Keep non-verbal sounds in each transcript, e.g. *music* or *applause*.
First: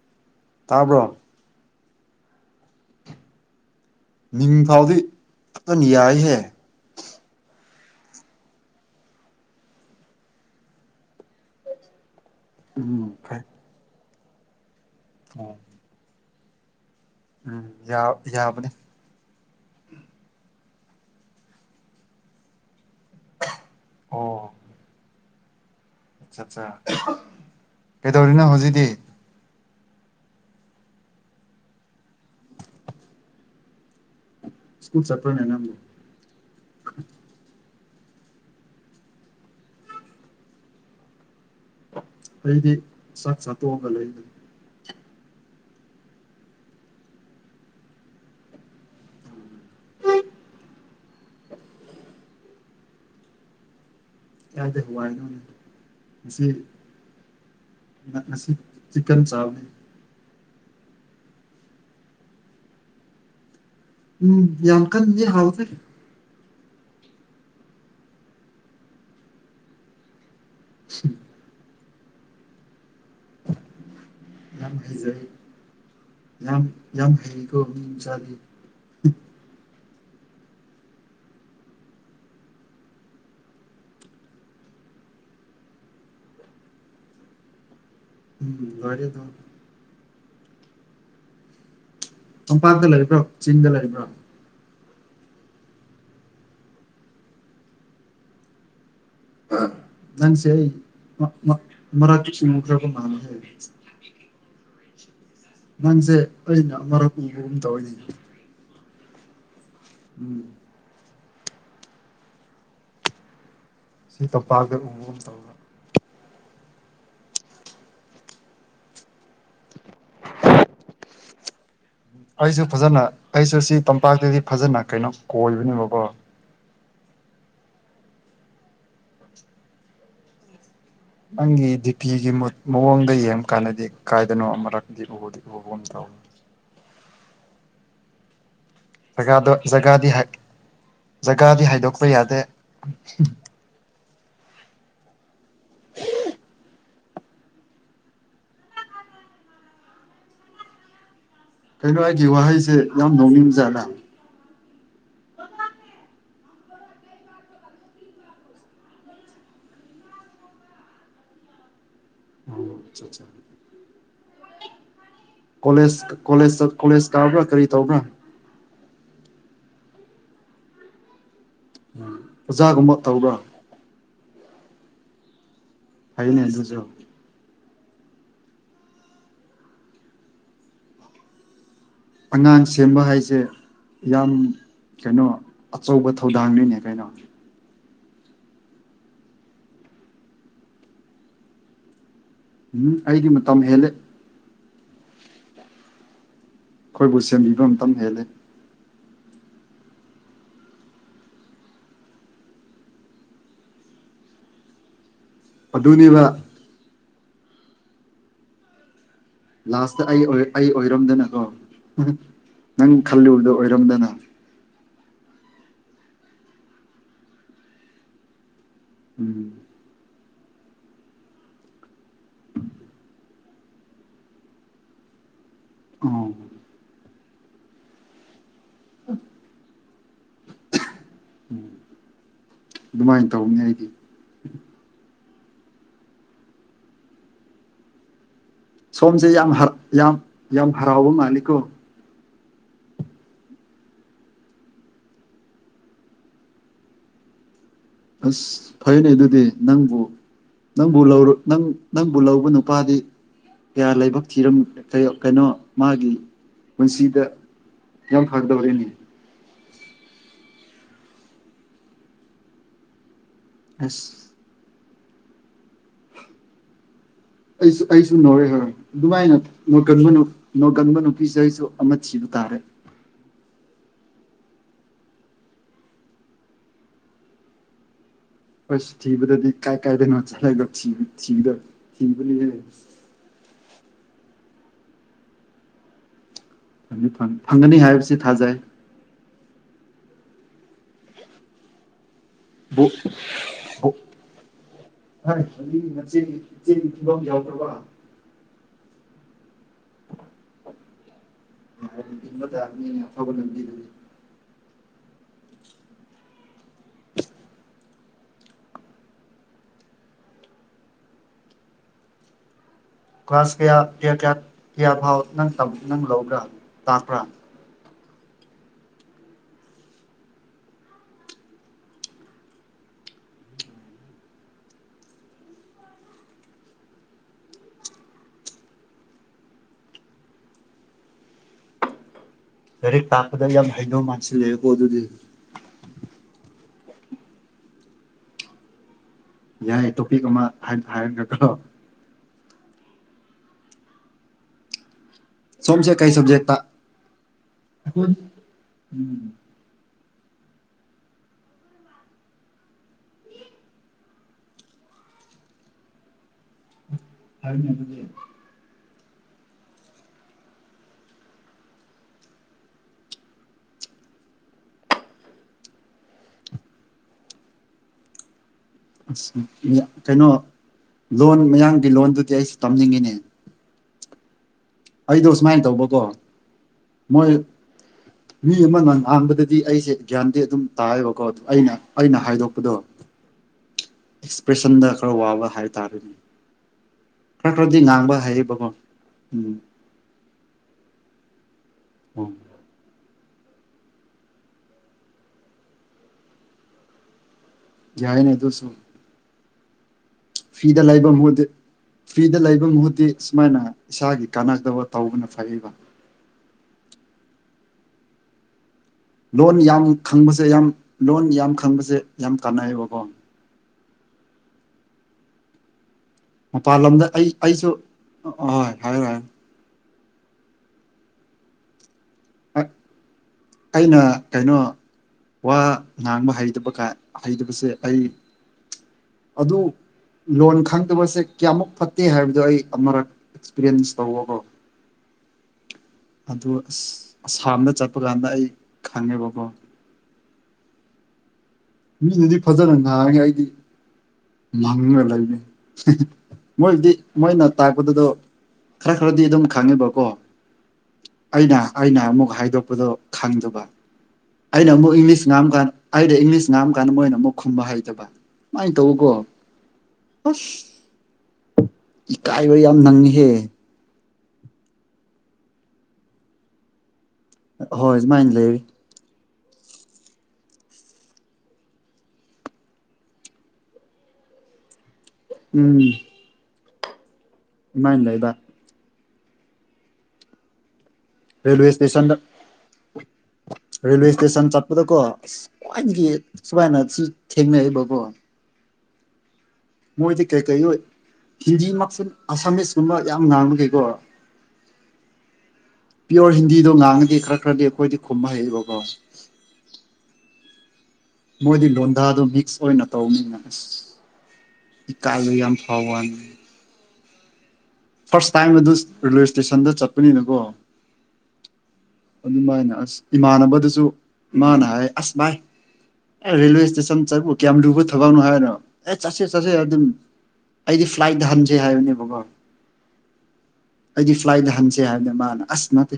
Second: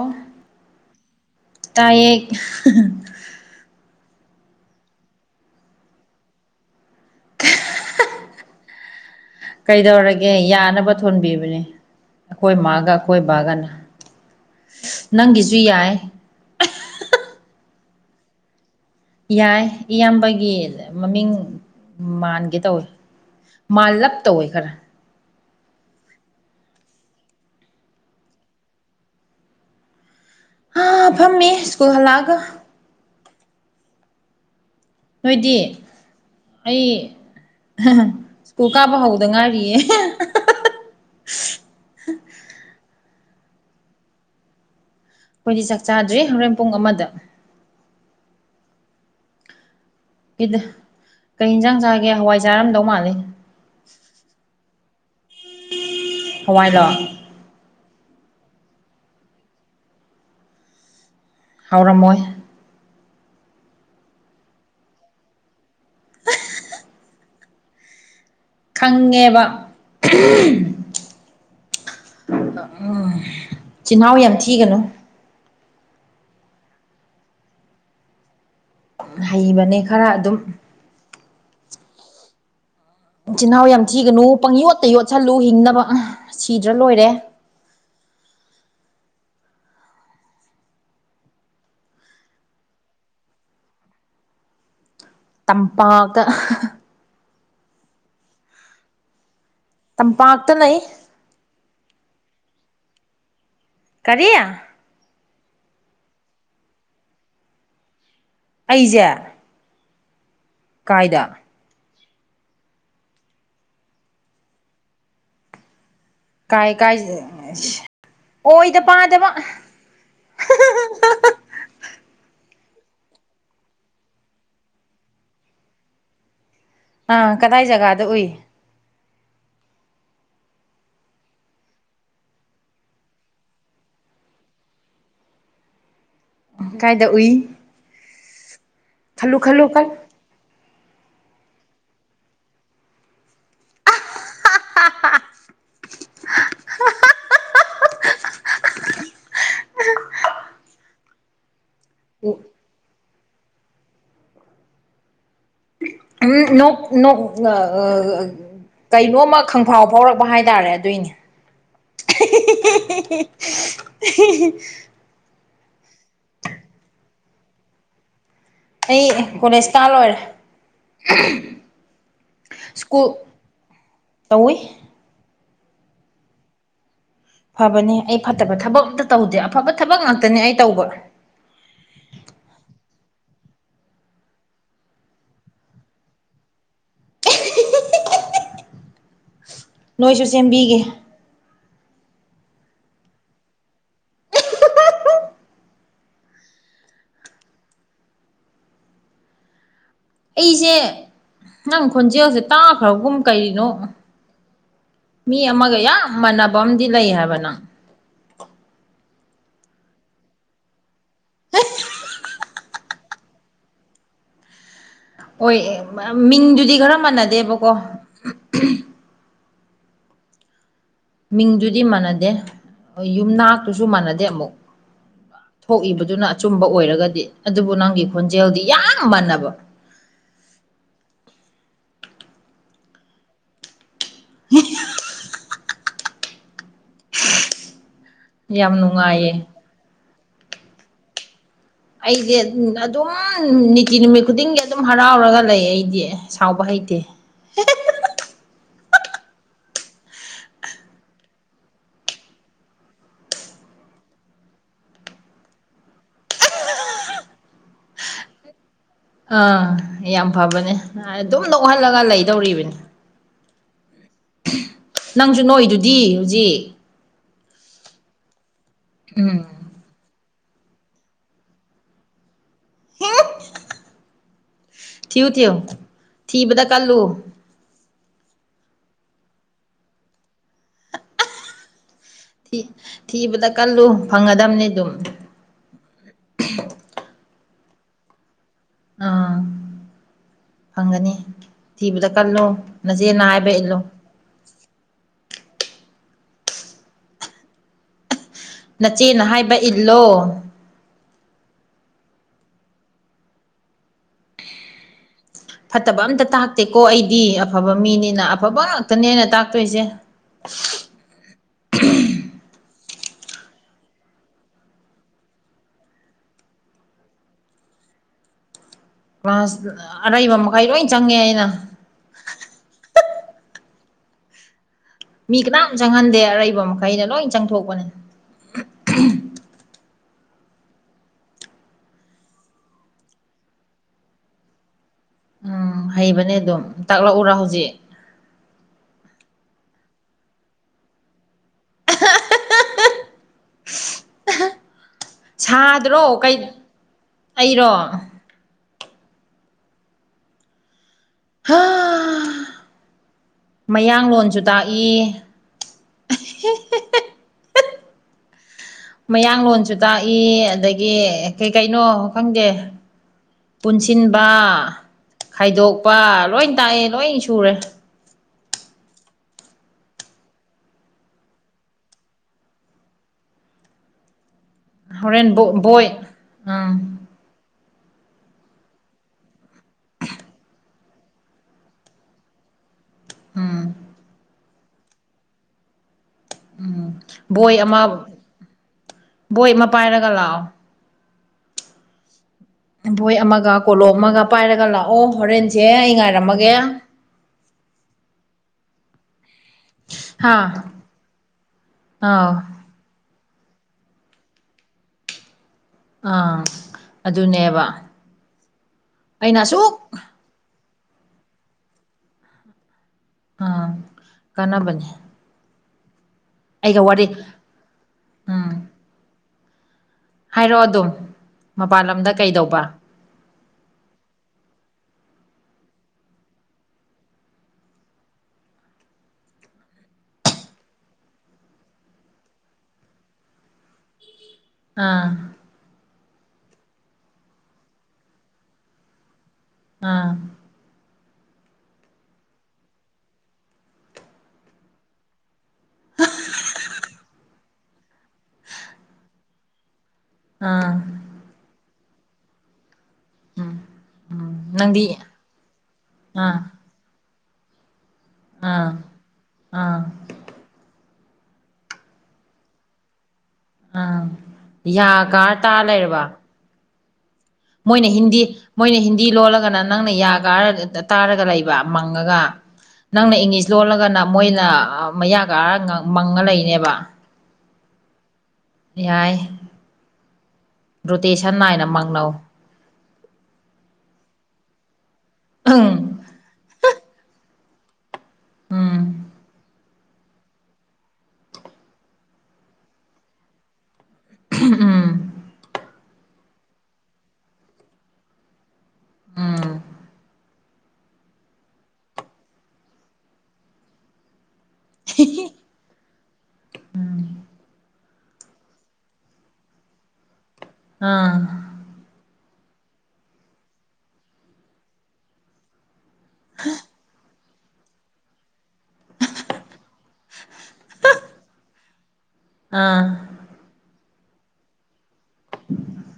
ꯑꯣ ꯇꯔꯕ꯭ꯔꯣ ꯇꯥꯏꯌꯦ ꯃꯤꯡ ꯐꯥꯎꯗꯤ ꯐꯅ ꯌꯥꯏꯍꯦ ꯀꯩꯗꯧꯔꯒꯦ ꯌꯥꯅꯕ ꯊꯣꯟꯕꯤꯕꯅꯦ ꯈꯣꯏ ꯃꯥꯒꯥ ꯎꯝ ꯑꯩꯈꯣꯏ ꯐꯩ ꯕꯥꯒꯥꯅ ꯑꯣ ꯅꯪꯒꯤꯁꯨ ꯌꯥꯏ ꯎꯝ ꯌꯥ ꯌꯥꯕꯅꯦ ꯌꯥꯏ ꯏꯌꯥꯝꯕꯒꯤ ꯃꯃꯤꯡ ꯃꯥꯟꯒꯦ ꯇꯧꯋꯦ ꯃꯥꯜꯂꯞ ꯑꯣ ꯇꯧꯋꯦ ꯈꯔ ꯑꯠꯆꯥ ꯑꯠꯆꯥ ꯀꯩꯗꯧꯔꯤꯅꯣ ꯍꯧꯖꯤꯛꯗꯤ ꯍꯥ ꯐꯝꯃꯦ ꯁ꯭ꯀꯨꯜ ꯍꯜꯂꯛꯑꯒ ꯁ꯭ꯀꯨꯜ ꯆꯠꯄ꯭ꯔꯅꯦ ꯅꯣꯏꯗꯤ ꯅꯪꯕꯨ ꯑꯩ ꯁ꯭ꯀꯨꯜ ꯀꯥꯕ ꯍꯧꯗ ꯉꯥꯏꯔꯤꯌꯦ ꯑꯩꯗꯤ ꯁꯥꯛ ꯁꯠꯇꯣꯛꯑꯒ ꯂꯩꯗꯅꯤ ꯑꯩꯈꯣꯏꯗꯤ ꯆꯥꯛ ꯆꯥꯗ꯭ꯔꯤ ꯍꯣꯔꯦꯟ ꯄꯨꯡ ꯑꯃꯗ ꯗ ꯀꯩ ꯏꯟꯁꯥꯡ ꯆꯥꯒꯦ ꯍꯋꯥꯏ ꯆꯥꯔꯝꯗꯧ ꯃꯥꯜꯂꯤ ꯀꯥꯏ ꯗꯩꯩ ꯍꯋꯥꯏ ꯅꯣꯅꯦ ꯍꯋꯥꯏꯔꯣ ꯆꯤꯛꯀꯟ ꯆꯥꯕ ꯅꯤ ꯍꯥꯎꯔꯝꯃꯣꯏ ꯎꯝ ꯌꯥꯟꯀꯟ ꯅꯗꯤ ꯍꯥꯎꯇꯦ ꯈꯪꯉꯦꯕ ꯍꯨꯝ ꯎꯝ ꯆꯤꯜꯍꯥꯎ ꯌꯥꯝ ꯊꯤꯒꯅꯨ ꯌꯥꯝ ꯌꯥꯝ ꯍꯩꯀꯣ ꯃꯤ ꯃꯆꯥꯗꯤ ꯍꯩꯕꯅꯦ ꯈꯔ ꯑꯗꯨꯝ ꯆꯤꯜꯍꯥꯎ ꯌꯥꯝ ꯊꯤꯒꯅꯨ ꯄꯪ ꯌꯣꯠꯇ ꯌꯣꯠꯁꯜꯂꯨ ꯍꯤꯡꯅꯕ ꯁꯤꯗ꯭ꯔꯥ ꯂꯣꯏꯔꯦ ꯎꯝ ꯔꯦꯗꯨꯝ ꯇꯝꯄꯥꯛꯇ ꯂꯩꯕ꯭ꯔꯣ ꯆꯤꯡꯗ ꯂꯩꯕ꯭ꯔꯥ ꯇꯝꯄꯥꯛꯇ ꯅꯪꯁ‌ꯦ ꯇꯝꯄꯥꯛꯇ ꯑꯩ ꯂꯩ ꯃꯔꯛ ꯇꯁꯨ ꯎꯈ꯭ꯔꯕ ꯃꯥꯜꯂ‌ꯦ ꯍꯥꯏ ꯀꯔꯤꯌꯥ ꯅꯪꯁꯦ ꯑꯩꯅ ꯃꯔꯨꯞ ꯎꯕꯒꯨꯝ ꯇꯧꯔꯤꯅꯤ ꯑꯩꯁꯦ ꯎꯝ ꯀꯥꯏꯗ ꯁꯤ ꯇꯝꯄꯥꯛꯠ ꯎ ꯈꯔ ꯒꯨꯝ ꯇꯧꯕ ꯀꯥꯏ ꯀꯥꯏ ꯑꯣꯏꯗ ꯄꯥꯗꯕ *inaudible* ꯑꯩꯁꯨ ꯐꯖꯅ ꯑꯩꯁꯨ ꯁꯤ ꯇꯝꯄꯥꯛꯇꯗꯤ ꯐꯖꯅ ꯀꯩꯅꯣ ꯀꯣꯏꯕꯅꯦꯕꯀꯣ ꯑꯥ ꯀꯗꯥꯏ ꯖꯒꯥꯗ ꯎꯏ ꯅꯪꯒꯤ ꯗꯤꯄꯤꯒꯤꯨꯠ ꯃꯑꯣꯡꯗ ꯌꯦꯡꯕ ꯀꯥꯟꯗꯗꯤ ꯀꯥꯏꯗꯅꯣ ꯑꯃꯛꯇꯗꯤ ꯎ ꯎꯕ ꯑꯃ ꯇꯧꯋ ꯀꯥꯏꯗ ꯎꯏ ꯈꯜꯂꯨ ꯖ ꯈꯜꯂꯨ ꯈꯜ ꯖꯒꯥꯗꯤ ꯖꯒꯥꯗꯤ ꯍꯥꯏꯗꯣꯛꯄ ꯌꯥꯗꯦ ꯀꯩꯅꯣ ꯑꯩꯒꯤ ꯋꯥꯍꯩꯁꯦ ꯌꯥꯝ ꯅꯣꯡꯅꯤꯡ ꯖꯥꯠꯅ ꯎꯝ ꯅꯣꯛ ꯅꯣꯛ ꯀꯩꯅꯣꯝꯃ ꯈꯪꯐꯥꯎ ꯐꯥꯎꯔꯛꯄ ꯍꯥꯏꯇꯥꯔꯦ ꯑꯗꯨꯏꯅꯦ *unintelligible* ꯀꯣꯂꯦꯖ ꯀꯣꯂꯦꯖ ꯀꯥꯕ꯭ꯔꯥ ꯀꯔꯤ ꯇꯧꯕ꯭ꯔꯥ ꯑꯩ ꯀꯣꯂꯦꯖ ꯀꯥ ꯂꯣꯏꯔꯦ ꯑꯣꯖꯥꯒꯨꯝꯕ ꯇꯧꯕ꯭ꯔ ꯇꯧꯋꯤ ꯐꯩꯅꯦ ꯑꯗꯨꯨꯁꯨ ꯐꯕꯅꯦ ꯑꯩ ꯐꯠꯇꯕ ꯊꯕꯛ ꯑꯝꯇ ꯇꯧꯗꯦ ꯑꯐꯕ ꯊꯕꯛ ꯉꯥꯛꯇꯅꯦ ꯑꯩ ꯇꯧꯕ ꯑꯉꯥꯡ ꯁꯦꯝꯕ ꯍꯥꯏꯁꯦ ꯌꯥꯝ ꯀꯩꯅꯣ ꯑꯆꯧꯕ ꯊꯧꯗꯥꯡꯅꯤꯅꯦ ꯀꯩꯅꯣ ꯅꯣꯏꯁꯨ ꯁꯦꯝꯕꯤꯒꯦ ꯎꯝ ꯑꯩꯗꯤ ꯃꯇꯝ ꯍꯦꯜꯂꯦ ꯑꯩꯈꯣꯏꯕꯨ ꯁꯦꯝꯕꯤꯕ ꯃꯇꯝ ꯍꯦꯜꯂꯦ ꯑꯩꯁꯦ ꯅꯪ ꯈꯣꯟꯖꯦꯜꯁꯦ ꯇꯥꯈ꯭ꯔꯕꯒꯨꯝ ꯀꯔꯤꯅꯣ ꯃꯤ ꯑꯃꯒ ꯌꯥꯝ ꯑꯗꯨꯅꯦꯕ ꯃꯥꯟꯅꯕ ꯑꯃꯗꯤ ꯂꯩ ꯍꯥꯏꯕ ꯅꯪ ꯂꯥꯁꯇ ꯑꯩ ꯑꯩ ꯑꯣꯏꯔꯝꯗꯅꯀꯣ ꯅꯪ ꯈꯜꯂꯨꯕꯗꯣ ꯑꯣꯏꯔꯝꯗꯅ ꯍꯣꯏ ꯃꯤꯡꯗꯨꯗꯤ ꯈꯔ ꯃꯥꯟꯅꯗꯦꯕꯀꯣ ꯎꯝ ꯃꯤꯡꯗꯨꯗꯤ ꯃꯥꯟꯅꯗꯦ ꯌꯨꯝꯅꯥꯛꯇꯨꯁꯨ ꯃꯥꯟꯅꯗꯦ ꯑꯃꯨꯛ ꯑꯣ ꯊꯣꯛꯏꯕꯗꯨꯅ ꯑꯆꯨꯝꯕ ꯑꯣꯏꯔꯒꯗꯤ ꯑꯗꯨꯕꯨ ꯅꯪꯒꯤ ꯈꯣꯟꯖꯦꯜꯗꯤ ꯌꯥꯝ ꯃꯥꯟꯅꯕ ꯎꯝ ꯑꯗꯨꯃꯥꯏꯅ ꯇꯧꯕꯅꯤ ꯑꯩꯗꯤ *unintelligible* ꯌꯥꯝ ꯁꯣꯝꯁꯦ ꯅꯨꯡꯉꯥꯏꯌꯦ ꯌꯥꯝ ꯌꯥꯝ ꯌꯥꯝ ꯍꯔꯥꯎꯕ ꯃꯥꯜꯂꯤꯀꯣ ꯑꯩꯗꯤ ꯑꯗꯨꯝ ꯅꯤꯇꯤ ꯅꯨꯃꯤꯠ ꯈꯨꯗꯤꯡꯒꯤ ꯑꯗꯨꯝ ꯍꯔꯥꯎꯔꯒ ꯂꯩ ꯑꯩꯗꯤ ꯁꯥꯎꯕ ꯍꯩꯇꯦ ꯑꯁ ꯐꯔꯦꯅꯦ ꯑꯗꯨꯗꯤ ꯅꯪꯕꯨ ꯅꯪꯕꯨ ꯂꯧꯔꯨ ꯅꯪ ꯅꯪꯕꯨ ꯂꯧꯕ ꯅꯨꯄꯥꯗꯤ ꯀꯌꯥ ꯂꯥꯏꯕꯛ ꯊꯤꯔꯝ ꯀꯩꯅꯣ ꯃꯥꯒꯤ ꯄꯨꯟꯁꯤꯗ ꯌꯥꯝ ꯐꯗꯣꯔꯤꯅꯦ ꯑꯥ ꯌꯥꯝ ꯐꯕꯅꯦ ꯑꯗꯨꯝ ꯅꯣꯛꯍꯜꯂꯒ ꯂꯩꯗꯣꯔꯤꯕꯅꯤ ꯑꯁ ꯅꯪꯁꯨ ꯅꯣꯛꯏꯗꯨꯗꯤ ꯍꯧꯖꯤꯛ ꯑꯩꯁꯨ ꯑꯩꯁꯨ ꯅꯣꯛꯎꯔꯦ ꯈꯔ ꯑꯗꯨꯃꯥꯏꯅ ꯎꯝ ꯅꯣꯛꯀꯟꯕ ꯅꯨꯄꯤ ꯅꯣꯛꯀꯟꯕ ꯅꯨꯄꯤꯁꯦ ꯑꯩꯁꯨ ꯑꯃ ꯊꯤꯕ ꯇꯥꯔꯦ ꯊꯤꯌꯨ ꯊꯤꯌꯨ ꯊꯤꯕꯗ ꯀꯜꯂꯨ ꯑꯁ ꯊꯤꯕꯗꯗꯤ ꯀꯥꯏ ꯀꯥꯏꯗꯅꯣ ꯆꯠꯂꯒ ꯊꯤꯒꯗꯕꯅꯤ ꯊꯤꯕꯗ ꯀꯜꯂꯨ ꯐꯪꯉꯗꯕꯅꯤ ꯑꯗꯨꯝ ꯐꯪꯅꯤ ꯐꯪꯒꯅꯤ ꯍꯥꯏꯕꯁꯤ ꯊꯥꯖꯩ ꯑꯥ ꯐꯪꯒꯅꯤ ꯊꯤꯕꯗ ꯀꯜꯂꯨ ꯕꯨ ꯅꯆꯦꯅ ꯍꯥꯏꯕ ꯏꯜꯂꯨ ꯍ ꯃꯆꯦ ꯏꯆꯦ ꯏꯕ ꯌꯥꯎ ꯄ꯭ꯔꯕꯥ ꯅꯆꯦꯅ ꯍꯥꯏꯕ ꯏꯜꯂꯣ *unintelligible* ꯐꯠꯇꯕ ꯑꯝꯇ ꯇꯥꯛꯇꯦꯀꯣ ꯑꯩꯗꯤ ꯑꯐꯕ ꯃꯤꯅꯤꯅ ꯑꯐꯕ ꯉꯥꯛꯇꯅꯦꯅ ꯇꯥꯛꯇꯣꯏꯁꯦ *unintelligible* ꯀ꯭ꯂꯥꯁ ꯀꯌꯥ ꯀꯌꯥ ꯀꯌꯥ ꯐꯥꯎ ꯅꯪ ꯅꯪ ꯂꯧꯕ꯭ꯔꯥ ꯇꯥꯛꯄ꯭ꯔꯥ ꯀ꯭ꯂꯥꯁ ꯑꯔꯩꯕ ꯃꯈꯩ ꯂꯣꯏ ꯆꯪꯉꯦ ꯑꯩꯅ ꯃꯤ ꯀꯅꯥꯝ ꯆꯪꯍꯟꯗꯦ ꯑꯔꯩꯕ ꯃꯈꯩꯅ ꯂꯣꯏ ꯆꯪꯊꯣꯛꯄꯅꯤ ꯂꯥꯏꯔꯤꯛ ꯇꯥꯛꯄꯗ ꯌꯥꯝ ꯍꯩꯗꯧ ꯃꯥꯟꯁꯤꯂꯦꯀꯣ ꯑꯗꯨꯗꯤ ꯎꯝ ꯍꯩꯕꯅꯦ ꯑꯗꯨꯝ ꯇꯥꯛꯂꯛꯎꯔꯥ ꯍꯧꯖꯤꯛ ꯌꯥꯏ ꯇꯣꯄꯤꯛ ꯑꯃ ꯍꯥꯏꯔꯈꯗ꯭ꯔꯣ ꯁꯣꯝꯁꯦ ꯀꯩ ꯁꯕꯖꯦꯛꯇ ꯑꯩꯔꯣ ꯍꯥ ꯃꯌꯥꯡꯡꯂꯣꯁꯨ ꯇꯥꯛꯏ ꯎ ꯃꯌꯥꯡꯡꯂꯣꯁꯨ ꯇꯥꯛꯏ ꯑꯗꯒꯤ ꯀꯩ ꯀꯩꯅꯣ ꯈꯪꯗꯦ ꯄꯨꯟꯁꯤꯟꯕ ꯈꯥꯏꯗꯣꯛꯄ ꯂꯣꯏ ꯇꯥꯛꯑꯦ ꯂꯣꯏ ꯁꯨꯔꯦ ꯑ ꯀꯩꯅꯣ ꯂꯣꯟ ꯃꯌꯥꯝꯒꯤ ꯂꯣꯟꯗꯨꯗꯤ ꯑꯩꯁꯨ ꯇꯝꯅꯤꯡꯉꯤꯅꯦ ꯍꯣꯔꯦꯟ ꯑꯩꯗꯣ ꯁꯨꯃꯥꯏꯅ ꯕꯣꯏ ꯇꯧꯕꯀꯣ ꯎꯝ ꯃꯣꯏ ꯃꯤ ꯑꯃ ꯉ ꯉꯥꯟꯕꯗꯗꯤ ꯑꯩꯁꯦ ꯒ꯭ꯌꯥꯟꯗꯤ ꯑꯗꯨꯝ ꯇꯥꯏꯑꯕꯀꯣ ꯑꯩꯅ ꯑꯩꯅ ꯍꯥꯏꯗꯣꯛꯄꯗꯣ ꯎꯝ ꯑꯦꯛꯁꯄ꯭ꯔꯦꯁꯟꯗ ꯈꯔ ꯋꯥꯕ ꯍꯥꯏꯇꯥꯔꯦꯅꯦ ꯎꯝ ꯕꯣꯏ ꯈꯔ ꯈꯔꯗꯤ ꯑꯃ ꯉꯥꯡꯕ ꯍꯥꯏꯔꯤꯕꯀꯣ ꯕꯣꯏ ꯎꯝ ꯑꯃ ꯄꯥꯏꯔꯒ ꯂꯥꯛꯑꯣ ꯎ ꯕꯣꯏ ꯑꯃꯒ ꯀꯣꯂꯣ ꯑꯃꯒ ꯄꯥꯏꯔꯒ ꯂꯥꯛꯑꯣ ꯍꯣꯔꯦꯟꯁꯦ ꯑꯩ ꯉꯥꯏꯔꯝꯃꯒꯦ ꯌꯥꯏꯅꯦꯗ ꯁꯣ ꯍꯥ ꯐꯤꯔꯤꯗ ꯂꯩꯕ ꯃꯍꯨ ꯑꯥꯎ ꯐ꯭ꯤꯔꯤꯗ ꯂꯩꯕ ꯃꯍꯨꯠꯇꯤ ꯁꯨꯃꯥꯏꯅ ꯏꯁꯥꯒꯤ ꯀꯥꯟꯅꯖꯗꯕ ꯇꯧꯕꯅ ꯐꯩꯕ ꯑꯥ ꯑꯗꯨꯅꯦꯕ ꯑꯩꯅ ꯂꯣꯟ ꯑꯁꯨꯛ ꯌꯥꯝ ꯈꯪꯕꯁꯦ ꯌꯥꯝ ꯂꯣꯟ ꯌꯥꯝ ꯈꯪꯕꯁꯦ ꯌꯥꯝ ꯀꯥꯟꯅꯩꯌꯦꯕꯀꯣ ꯑꯥ ꯀꯅꯥꯕꯅꯤꯦ ꯃꯄꯥꯟ ꯂꯝꯣꯝꯗ ꯑꯩ ꯑꯩꯁꯨ ꯍꯣꯏ ꯍꯥꯏ ꯍꯥꯏ ꯍꯥꯏꯔꯛꯑꯣꯗꯣ ꯃꯄꯥꯟ ꯂꯝꯗ ꯀꯩꯗꯧꯕ ꯑꯩꯅ ꯀꯩꯅꯣ ꯋꯥ ꯉꯥꯡꯕ ꯍꯩꯕ ꯍꯩꯇꯕꯁꯦ ꯑꯩ ꯑꯗꯨ ꯂꯣꯟ ꯈꯪꯗꯕꯁꯦ ꯀꯌꯥꯃꯨꯛ ꯐꯠꯇꯦ ꯍꯥꯏꯕꯗꯨꯣ ꯑꯩ ꯑꯃꯛ ꯑꯦꯛꯁꯄꯤꯔꯤꯌꯦꯟꯁ ꯇꯧꯕꯣ ꯑꯥ ꯑꯗꯨ ꯑ ꯑꯁꯥꯝꯗ ꯆꯠꯄ ꯀꯥꯟꯗ ꯑꯩ ꯈꯪꯉꯦꯕꯀꯣ ꯑꯥ ꯃꯤꯅꯗꯤ ꯐꯖꯅ ꯅꯥꯉꯦ ꯑꯩꯗꯤ ꯃꯪꯅ ꯂꯩꯅꯤ ꯃꯣꯏꯗꯤ ꯃꯣꯏꯅ ꯇꯥꯛꯄꯗꯨꯗꯣ ꯈꯔ ꯈꯔꯗꯤ ꯑꯗꯨꯝ ꯈꯥꯡꯉꯦꯕ ꯑꯥ ꯑꯩꯅ ꯑꯃꯨꯛ ꯍꯥꯏꯗꯣꯛꯄꯗꯣ ꯎꯝ ꯈꯪꯗꯕ ꯎꯝ ꯑꯩꯅ ꯅꯪꯗꯤ ꯑꯃꯨꯛ ꯏꯪꯂꯤꯁ ꯉꯥꯡꯝꯀꯥꯟꯗ ꯑꯩꯅ ꯑꯥ ꯏꯪꯂꯤꯁ ꯉꯥꯡꯝ ꯀꯥꯟꯗ ꯃꯣꯏꯅ ꯑꯃꯨꯛ ꯈꯨꯝꯕ ꯍꯥꯏꯩꯗꯕ ꯑꯥ ꯁꯨꯃꯥꯏꯅ ꯇꯧꯧꯕꯀꯣ ꯑꯥ ꯀꯥꯏꯕ ꯌꯥꯝ ꯅꯪꯍꯦ ꯑ ꯌꯥꯒꯥꯥꯔ ꯇꯥ ꯂꯩꯔꯕ ꯃꯣꯏꯅ ꯍꯣꯏ ꯍꯤꯟꯗꯤ ꯑꯗꯨꯃꯥꯏꯅ ꯂꯩꯔꯤ ꯃꯣꯏꯅ ꯍꯤꯟꯗꯤ ꯂꯣꯜꯂꯒ ꯅ ꯅꯪꯅ ꯌꯥ ꯀ ꯇꯥꯔꯒ ꯂꯩꯕ ꯃꯪꯉꯒ ꯅꯪꯅ ꯏꯪꯂꯤꯁ ꯂꯣꯜꯂꯒꯅ ꯃꯣꯏꯅ ꯃꯌꯥ ꯀꯔ ꯃꯪꯉ ꯂꯩꯅꯦꯕ ꯂꯩꯥꯏꯕ ꯌꯥꯏ ꯔꯣꯇꯦꯁꯟ ꯅꯥꯏꯅ ꯔꯦꯜꯋꯦ ꯃꯥꯡꯅꯧ ꯏꯁꯇꯦꯁꯟꯗ ꯔꯦꯜꯋꯦ ꯏꯁꯇꯦꯁꯟ ꯆꯠꯄꯗꯀꯣ ꯎꯝ ꯈ꯭ꯋꯥꯏꯗꯒꯤ ꯁꯨꯃꯥꯏꯅ ꯊꯦꯡꯅꯦꯕꯣ ꯎꯝ ꯃꯣꯏꯗꯤ ꯀꯩ ꯀꯔꯤ ꯍꯤꯟꯗꯤꯃꯛꯁꯨ ꯑꯁꯥꯃꯤꯁꯀꯨꯝꯕ ꯌꯥꯝ ꯉꯥꯡꯕ ꯀꯩꯀꯣ ꯎꯝ ꯄꯤꯌꯣꯔ ꯍꯤꯟꯗꯤꯗꯣ ꯉꯥꯡꯉꯗꯤ ꯈꯔ ꯈꯔꯗꯤ ꯑꯩꯈꯣꯏꯗꯤ ꯈꯨꯝꯕ ꯍꯩꯌꯦꯕꯀꯣ ꯎꯝ *unintelligible* ꯃꯣꯏꯗꯤ ꯂꯣꯟꯗꯥꯥꯗꯣ ꯃꯤꯛꯁ ꯑꯣꯏꯅ ꯇꯧꯅꯤꯅ ꯏꯀꯥꯏꯁꯨ ꯌꯥꯝ ꯐꯥꯎꯕꯅꯦ ꯎꯝ ꯐꯥꯔꯁ ꯇꯥꯏꯝ ꯑꯗꯨ ꯔꯦꯜꯋꯦ ꯏꯁꯇꯦꯁꯟꯗ ꯆꯠꯄꯅꯤꯅꯀꯣ ꯑꯥ ꯑꯗꯨꯃꯥꯏꯅ ꯑꯁ ꯏꯃꯥꯟꯅꯕꯗꯨꯁꯨ ꯏꯃꯥꯅ ꯍꯥꯏ ꯑꯁ ꯚꯥꯏ ꯑꯦ ꯔꯦꯜꯋꯦ ꯏꯁꯇꯦꯁꯟ ꯆꯠꯄ ꯀꯌꯥꯝ ꯂꯨꯕ ꯊꯕꯛꯅꯣ ꯍꯥꯏꯕꯅꯣ ꯑꯦ ꯆꯠꯁꯦ ꯆꯠꯁꯦ ꯑꯗꯨꯝ ꯑꯩꯗꯤ ꯐ꯭ꯂꯥꯏꯠ ꯍꯟꯖꯦ ꯍꯥꯏꯕꯅꯦꯕꯀꯣ ꯑꯥ ꯑꯩꯗꯤ ꯐ꯭ꯂꯥꯏꯠꯇ ꯍꯟꯁꯦ ꯍꯥꯏꯕꯅꯦ ꯃꯥꯅ ꯑꯁ ꯅꯠꯇꯦ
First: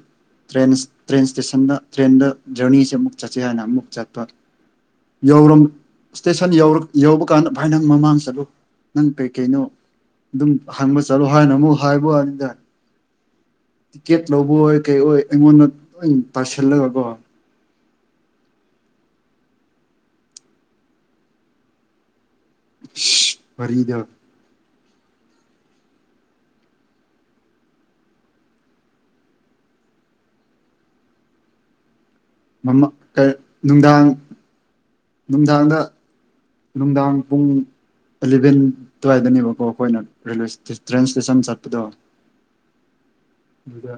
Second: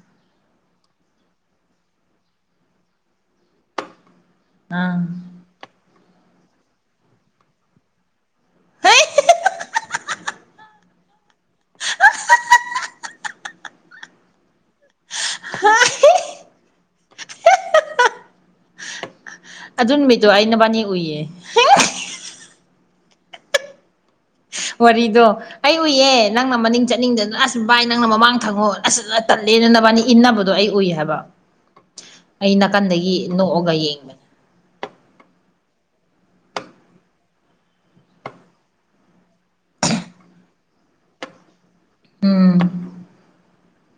ꯇ꯭ꯔꯦꯟ ꯇ꯭ꯔꯦꯟ ꯏꯁꯇꯦꯁꯟꯗ ꯇ꯭ꯔꯦꯟꯗ ꯖꯔꯅꯤꯁꯦ ꯑꯃꯨꯛ ꯆꯠꯁꯦ ꯍꯥꯏꯅ ꯑꯃꯨꯛ ꯆꯠꯄ ꯑꯥ ꯌꯧ ꯏꯁꯇꯦꯁꯟ ꯌꯧꯕ ꯀꯥꯟꯗ ꯚꯥꯏ ꯅꯪ ꯃꯃꯥꯡ ꯆꯠꯂꯨ ꯅꯪ ꯀꯩꯀꯩꯅꯣ ꯑꯗꯨꯝ ꯍꯪꯕ ꯆꯠꯂꯣ ꯍꯥꯏꯅ ꯑꯃꯨꯛ ꯍꯥꯏꯕ ꯑꯗꯨꯗ ꯇꯤꯀꯦꯠ ꯂꯧꯕ ꯑꯣꯏ ꯀꯩ ꯑꯣꯏ ꯑꯩꯉꯣꯟꯗ ꯂꯣꯏ ꯇꯥꯁꯤꯜꯂꯒꯀꯣ ꯑꯗꯨ ꯃꯤꯗꯣ ꯑꯩꯅꯕꯥꯅꯤ ꯎꯏꯌꯦ ꯐꯔꯤꯗ ꯋꯥꯔꯤꯗꯣ ꯑꯩ ꯎꯏꯌꯦ ꯅꯪꯅ ꯃꯅꯤꯡ ꯆꯠꯅꯤꯡꯗꯅ ꯑꯁ ꯚꯏ ꯅꯪꯅ ꯃꯃꯥꯡ ꯊꯪꯉꯣ ꯑꯁ ꯇꯜꯂꯦ ꯆꯦꯟꯅꯅꯕꯅꯤ ꯏꯟꯅꯕꯗꯣ ꯑꯩ ꯎꯏ ꯍꯥꯏꯕ *inaudible* ꯑꯩ ꯃ ꯅꯥꯀꯟꯗꯒꯤ ꯅꯣꯛꯑꯒ ꯅꯨꯡꯗꯥꯡ ꯌꯦꯡꯕꯅꯦ ꯅꯨꯡꯗꯥꯡꯗ ꯅꯨꯡꯗꯥꯡ ꯄꯨꯡ ꯑꯦꯂꯚꯦꯟ ꯑꯗꯨꯋꯥꯏꯗꯅꯦꯕꯀꯣ ꯑꯩꯈꯣꯏꯅ ꯔꯦꯜꯋꯦ ꯇ꯭ꯔꯦꯟ ꯏꯁꯇꯦꯁꯟ ꯆꯠꯄꯗꯣ ꯎꯝ ꯑꯗꯨꯗ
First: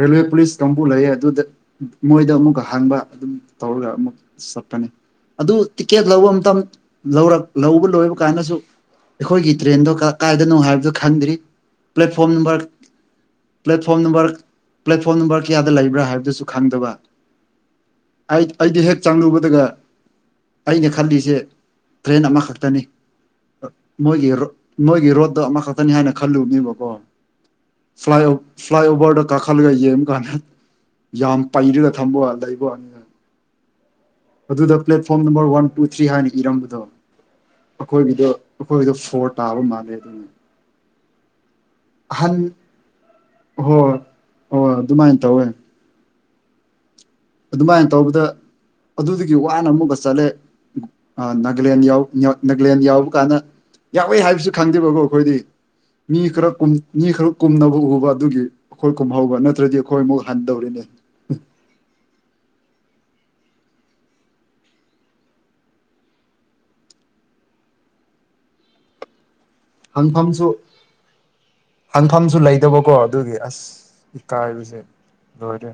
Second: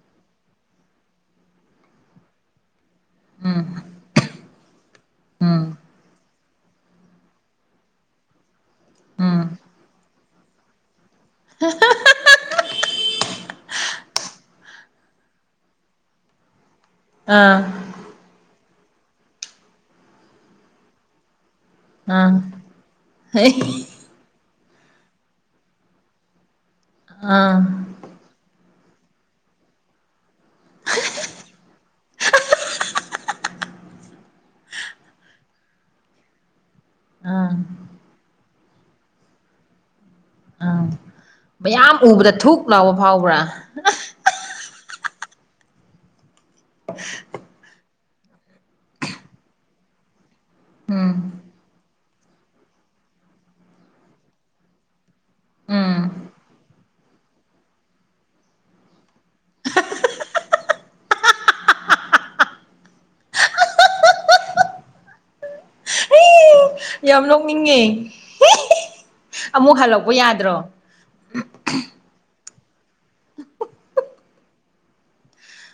ꯔꯦꯜꯋꯦ ꯄꯨꯂꯤꯁ ꯀꯥꯡꯕꯨ ꯂꯩꯌꯦ ꯑꯗꯨꯗ ꯃꯣꯏꯗ ꯑꯃꯨꯛꯀ ꯍꯪꯕ ꯑꯗꯨꯝ ꯎꯝ ꯇꯧꯔꯒ ꯑꯃꯨꯛ ꯆꯠꯄꯅꯤ ꯑꯗꯨ ꯎꯝ ꯇꯤꯛꯀꯦꯠ ꯂꯧꯕ ꯃꯇꯝꯇ ꯂꯧꯔꯛ ꯂꯧꯕ ꯂꯣꯏꯕ ꯀꯥꯏꯅꯁꯨ ꯎꯝ ꯑꯩꯈꯣꯏꯒꯤ ꯇ꯭ꯔꯦꯟꯗꯣ ꯀ ꯀꯥꯏꯗꯅꯣ ꯍꯥꯏꯕꯗꯨ ꯈꯪꯗ꯭ꯔꯤ platform number platform number platform number ꯀꯌꯥꯗ ꯂꯩꯕ꯭ꯔꯥ ꯍꯥꯏꯕꯗꯨꯁꯨ ꯈꯪꯗꯕ ꯑꯥ ꯑꯩꯗꯤ ꯍꯦꯛ ꯆꯪꯂꯨꯕꯗꯒ ꯑꯩꯅ ꯈꯜꯂꯤꯁꯦ ꯇ꯭ꯔꯦꯟ ꯑꯥ ꯑꯃꯈꯛꯇꯅꯤ ꯃꯒꯤꯔꯣ ꯅꯣꯏꯒꯤ ꯔꯣꯠꯇ ꯑꯃꯈꯛꯇꯅꯤ ꯍꯥꯏꯅ ꯈꯜꯂꯨꯕꯅꯦꯕꯀꯣ ꯑꯥ ꯐ꯭ꯂꯥꯏ ꯐ꯭ꯂꯥꯏ ꯑꯣꯚꯔꯗ ꯀꯥ ꯈꯜꯒꯥꯏ ꯀꯥꯟ ꯌꯥꯝ ꯄꯩꯔꯒ ꯊꯝꯕ ꯂꯩꯕ ꯋꯥꯅꯤ ꯑꯗꯨꯗ platform number one two three ꯍꯥꯏꯅ ꯏꯔꯝꯕꯗꯣ ꯑꯥ ꯑꯩꯈꯣꯏꯒꯤꯗꯣ ꯑꯩꯈꯣꯏꯒꯤꯗꯣ ꯐꯣꯔ ꯇꯥꯕ ꯃꯥꯜꯂꯦ ꯑꯗꯨꯅ ꯌꯥꯝ ꯎꯕꯗ ꯑꯍꯟ ꯊꯨꯛ ꯂꯥꯎꯕ ꯐꯥꯎꯕ꯭ꯔꯥ ꯍꯣꯏ ꯍꯣꯏ ꯑꯗꯨꯃꯥꯏꯅ ꯇꯧꯋꯦ ꯑꯗꯨꯃꯥꯏꯅ ꯇꯧꯕꯗ ꯑꯗꯨꯗꯨꯒꯤ ꯋꯥꯅ ꯑꯃꯨꯛꯀ ꯆꯠꯂꯦ ꯎꯝ ꯅꯥꯒꯂꯦꯟ ꯅꯥꯒꯂꯦꯟ ꯌꯥꯎꯕ ꯀꯥꯟꯗ ꯌꯥꯎꯋꯦ ꯍꯥꯏꯕꯁꯨ ꯈꯪꯗꯦꯕꯀꯣ ꯑꯩꯈꯣꯏꯗꯤ ꯎꯝ ꯃꯤ ꯈꯔ ꯃꯤ ꯈꯔ ꯀꯨꯝꯅꯕ ꯎꯕ ꯑꯗꯨꯒꯤ ꯑꯩꯈꯣꯏ ꯀꯨꯝꯍꯧꯕ ꯅꯠꯇ꯭ꯔꯗꯤ ꯑꯩꯈꯣꯏ ꯑꯃꯨꯛ ꯍꯟꯗꯧꯔꯤꯅꯤ ꯎ ꯌꯥꯝ ꯂꯧꯣꯛꯅꯤꯡꯉꯦ ꯍꯪꯐꯝꯁꯨ ꯍꯪꯐꯝꯁꯨ ꯂꯩ ꯀꯇꯕꯀꯣ ꯑꯗꯨꯒꯤ ꯑꯁ ꯏ ꯀꯥꯏꯕꯨꯁꯦ ꯂꯣꯏꯔꯦ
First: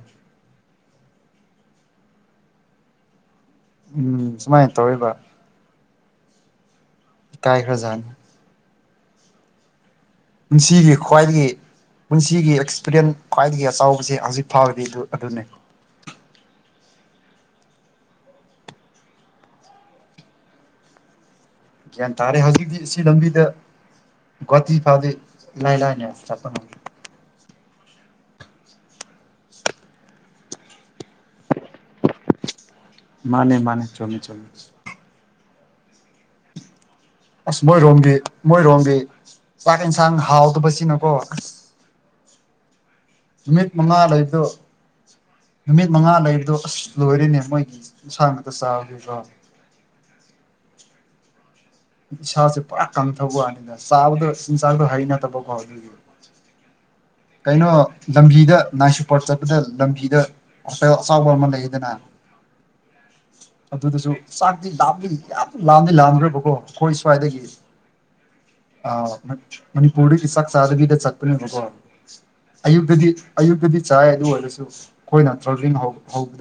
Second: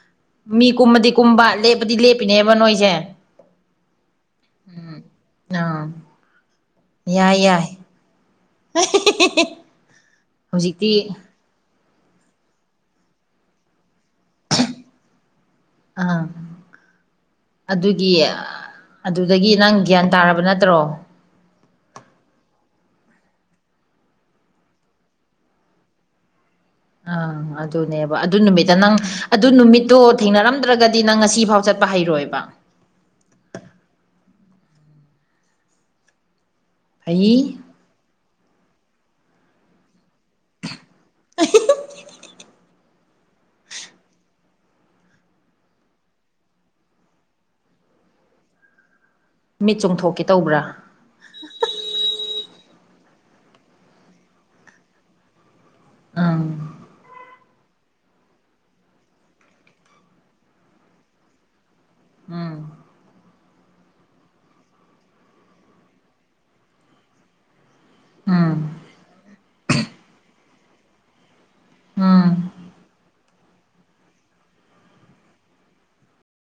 ꯃꯤ ꯀꯨꯝꯃꯗꯤ ꯀꯨꯝꯕ ꯂꯦꯞꯄꯗꯤ ꯂꯦꯞꯄꯤꯅꯦꯕ ꯅꯣꯏꯁꯦ ꯎꯝ ꯁꯨꯃꯥꯏꯅ ꯎꯝ ꯇꯧꯔꯤꯕ ꯑꯥ ꯌꯥꯏ ꯀꯥꯏ ꯌꯥꯏ ꯈꯔꯖꯅꯤ *inaudible* ꯄꯨꯟꯁꯤꯒꯤ ꯍꯧꯖꯤꯛꯇꯤ ꯈ꯭ꯋꯥꯏꯗꯒꯤ ꯄꯨꯟꯁꯤꯒꯤ ꯑꯦꯛꯁꯄꯤꯔꯤꯌꯦꯟ ꯈ꯭ꯋꯥꯏꯗꯒꯤ ꯆꯥꯎꯁꯦ ꯍꯧꯖꯤꯛ ꯐꯥꯕꯗꯤ ꯑꯗꯨ ꯑꯗꯨꯅꯤ ꯑꯥ ꯑꯗꯨꯒꯤ ꯑꯗꯨꯗꯒꯤ ꯅꯪ ꯒ꯭ꯌꯥꯟ ꯇꯥꯔꯕ ꯅꯠꯇ꯭ꯔꯣ ꯒ꯭ꯌꯥꯟ ꯇꯥꯔꯦ ꯍꯧꯖꯤꯛꯇꯤ ꯁꯤ ꯂꯝꯕꯤꯗ ꯇ ꯐꯥꯎꯗ ꯂꯩ ꯂꯅꯦ ꯆꯄ ꯑꯥ ꯑꯗꯨꯅꯦꯕ ꯑꯗꯨ ꯅꯨꯃꯤꯠꯇ ꯅꯪ ꯑꯗꯨ ꯅꯨꯃꯤꯠꯇꯣ ꯊꯦꯡꯅꯔꯝꯗ꯭ꯔꯒꯗꯤ ꯅꯪ ꯉꯁꯤ ꯐꯥꯎ ꯆꯠꯄ ꯍꯩꯔꯣꯏꯕ ꯃꯥꯅꯦ ꯃꯥꯅꯦ ꯆꯃꯦꯃꯦ ꯆꯃꯦ ꯑꯩ ꯑꯁ ꯃꯣꯏꯔꯣꯝꯕꯤ ꯃꯣꯏꯔꯣꯝꯕꯤ ꯍꯛꯁꯥꯡ ꯍꯥꯎꯗꯕꯁꯤꯅꯀꯣ ꯅꯨꯃꯤꯠ ꯃꯉꯥ ꯂꯩꯗ ꯅꯨꯃꯤꯠ ꯃꯉꯥ ꯂꯩꯕꯗꯣ ꯑꯁ ꯂꯣꯏꯔꯅꯦ ꯃꯣꯏꯒꯤ ꯏꯟꯁꯥꯡ ꯉꯥꯛꯛꯇ ꯆꯥꯔꯤꯕ꯭ꯔꯣ ꯃꯤꯠ ꯆꯣꯡꯊꯣꯛꯀꯦ ꯇꯧꯕ꯭ꯔꯥ ꯏꯁꯥꯁꯦ ꯄꯨꯔꯥ ꯀꯟꯊꯕ ꯋꯥꯅꯤꯗ ꯆꯥꯕꯗꯣ ꯏꯤꯟꯁꯥꯛꯗꯣ ꯍꯩꯅꯠꯇꯕ ꯐꯥꯎꯗ ꯑꯪ ꯀꯩꯅꯣ ꯂꯝꯕꯤꯗ ꯅꯥꯏꯁꯨꯄꯥꯠ ꯆꯠꯄꯗ ꯂꯝꯕꯤꯗ ꯑꯦ ꯆꯥꯎꯕ ꯑꯃ ꯂꯩꯈꯤꯗꯅ ꯎꯝ *inaudible* ꯑꯗꯨꯗꯁꯨ ꯆꯥꯛꯇꯤ ꯂꯥꯞꯂꯤ ꯌꯥꯝ ꯂꯥꯝꯂꯤ ꯂꯥꯝꯈ꯭ꯔꯕꯀꯣ ꯑꯩꯈꯣꯏ ꯁ꯭ꯋꯥꯏꯗꯒꯤ ꯎꯝ ꯑ ꯃ ꯄꯨꯔꯗꯤ ꯁꯥꯛ ꯆꯕꯤꯗ ꯆꯥꯛꯣ ꯎꯝ ꯑꯌꯨꯛꯇꯗꯤ ꯑꯌꯨꯛꯇꯗꯤ ꯆꯥꯏ ꯑꯗꯨ ꯑꯣꯏꯔꯁꯨ ꯑꯩꯈꯣꯏꯅ ꯇ꯭ꯔꯕꯂꯤ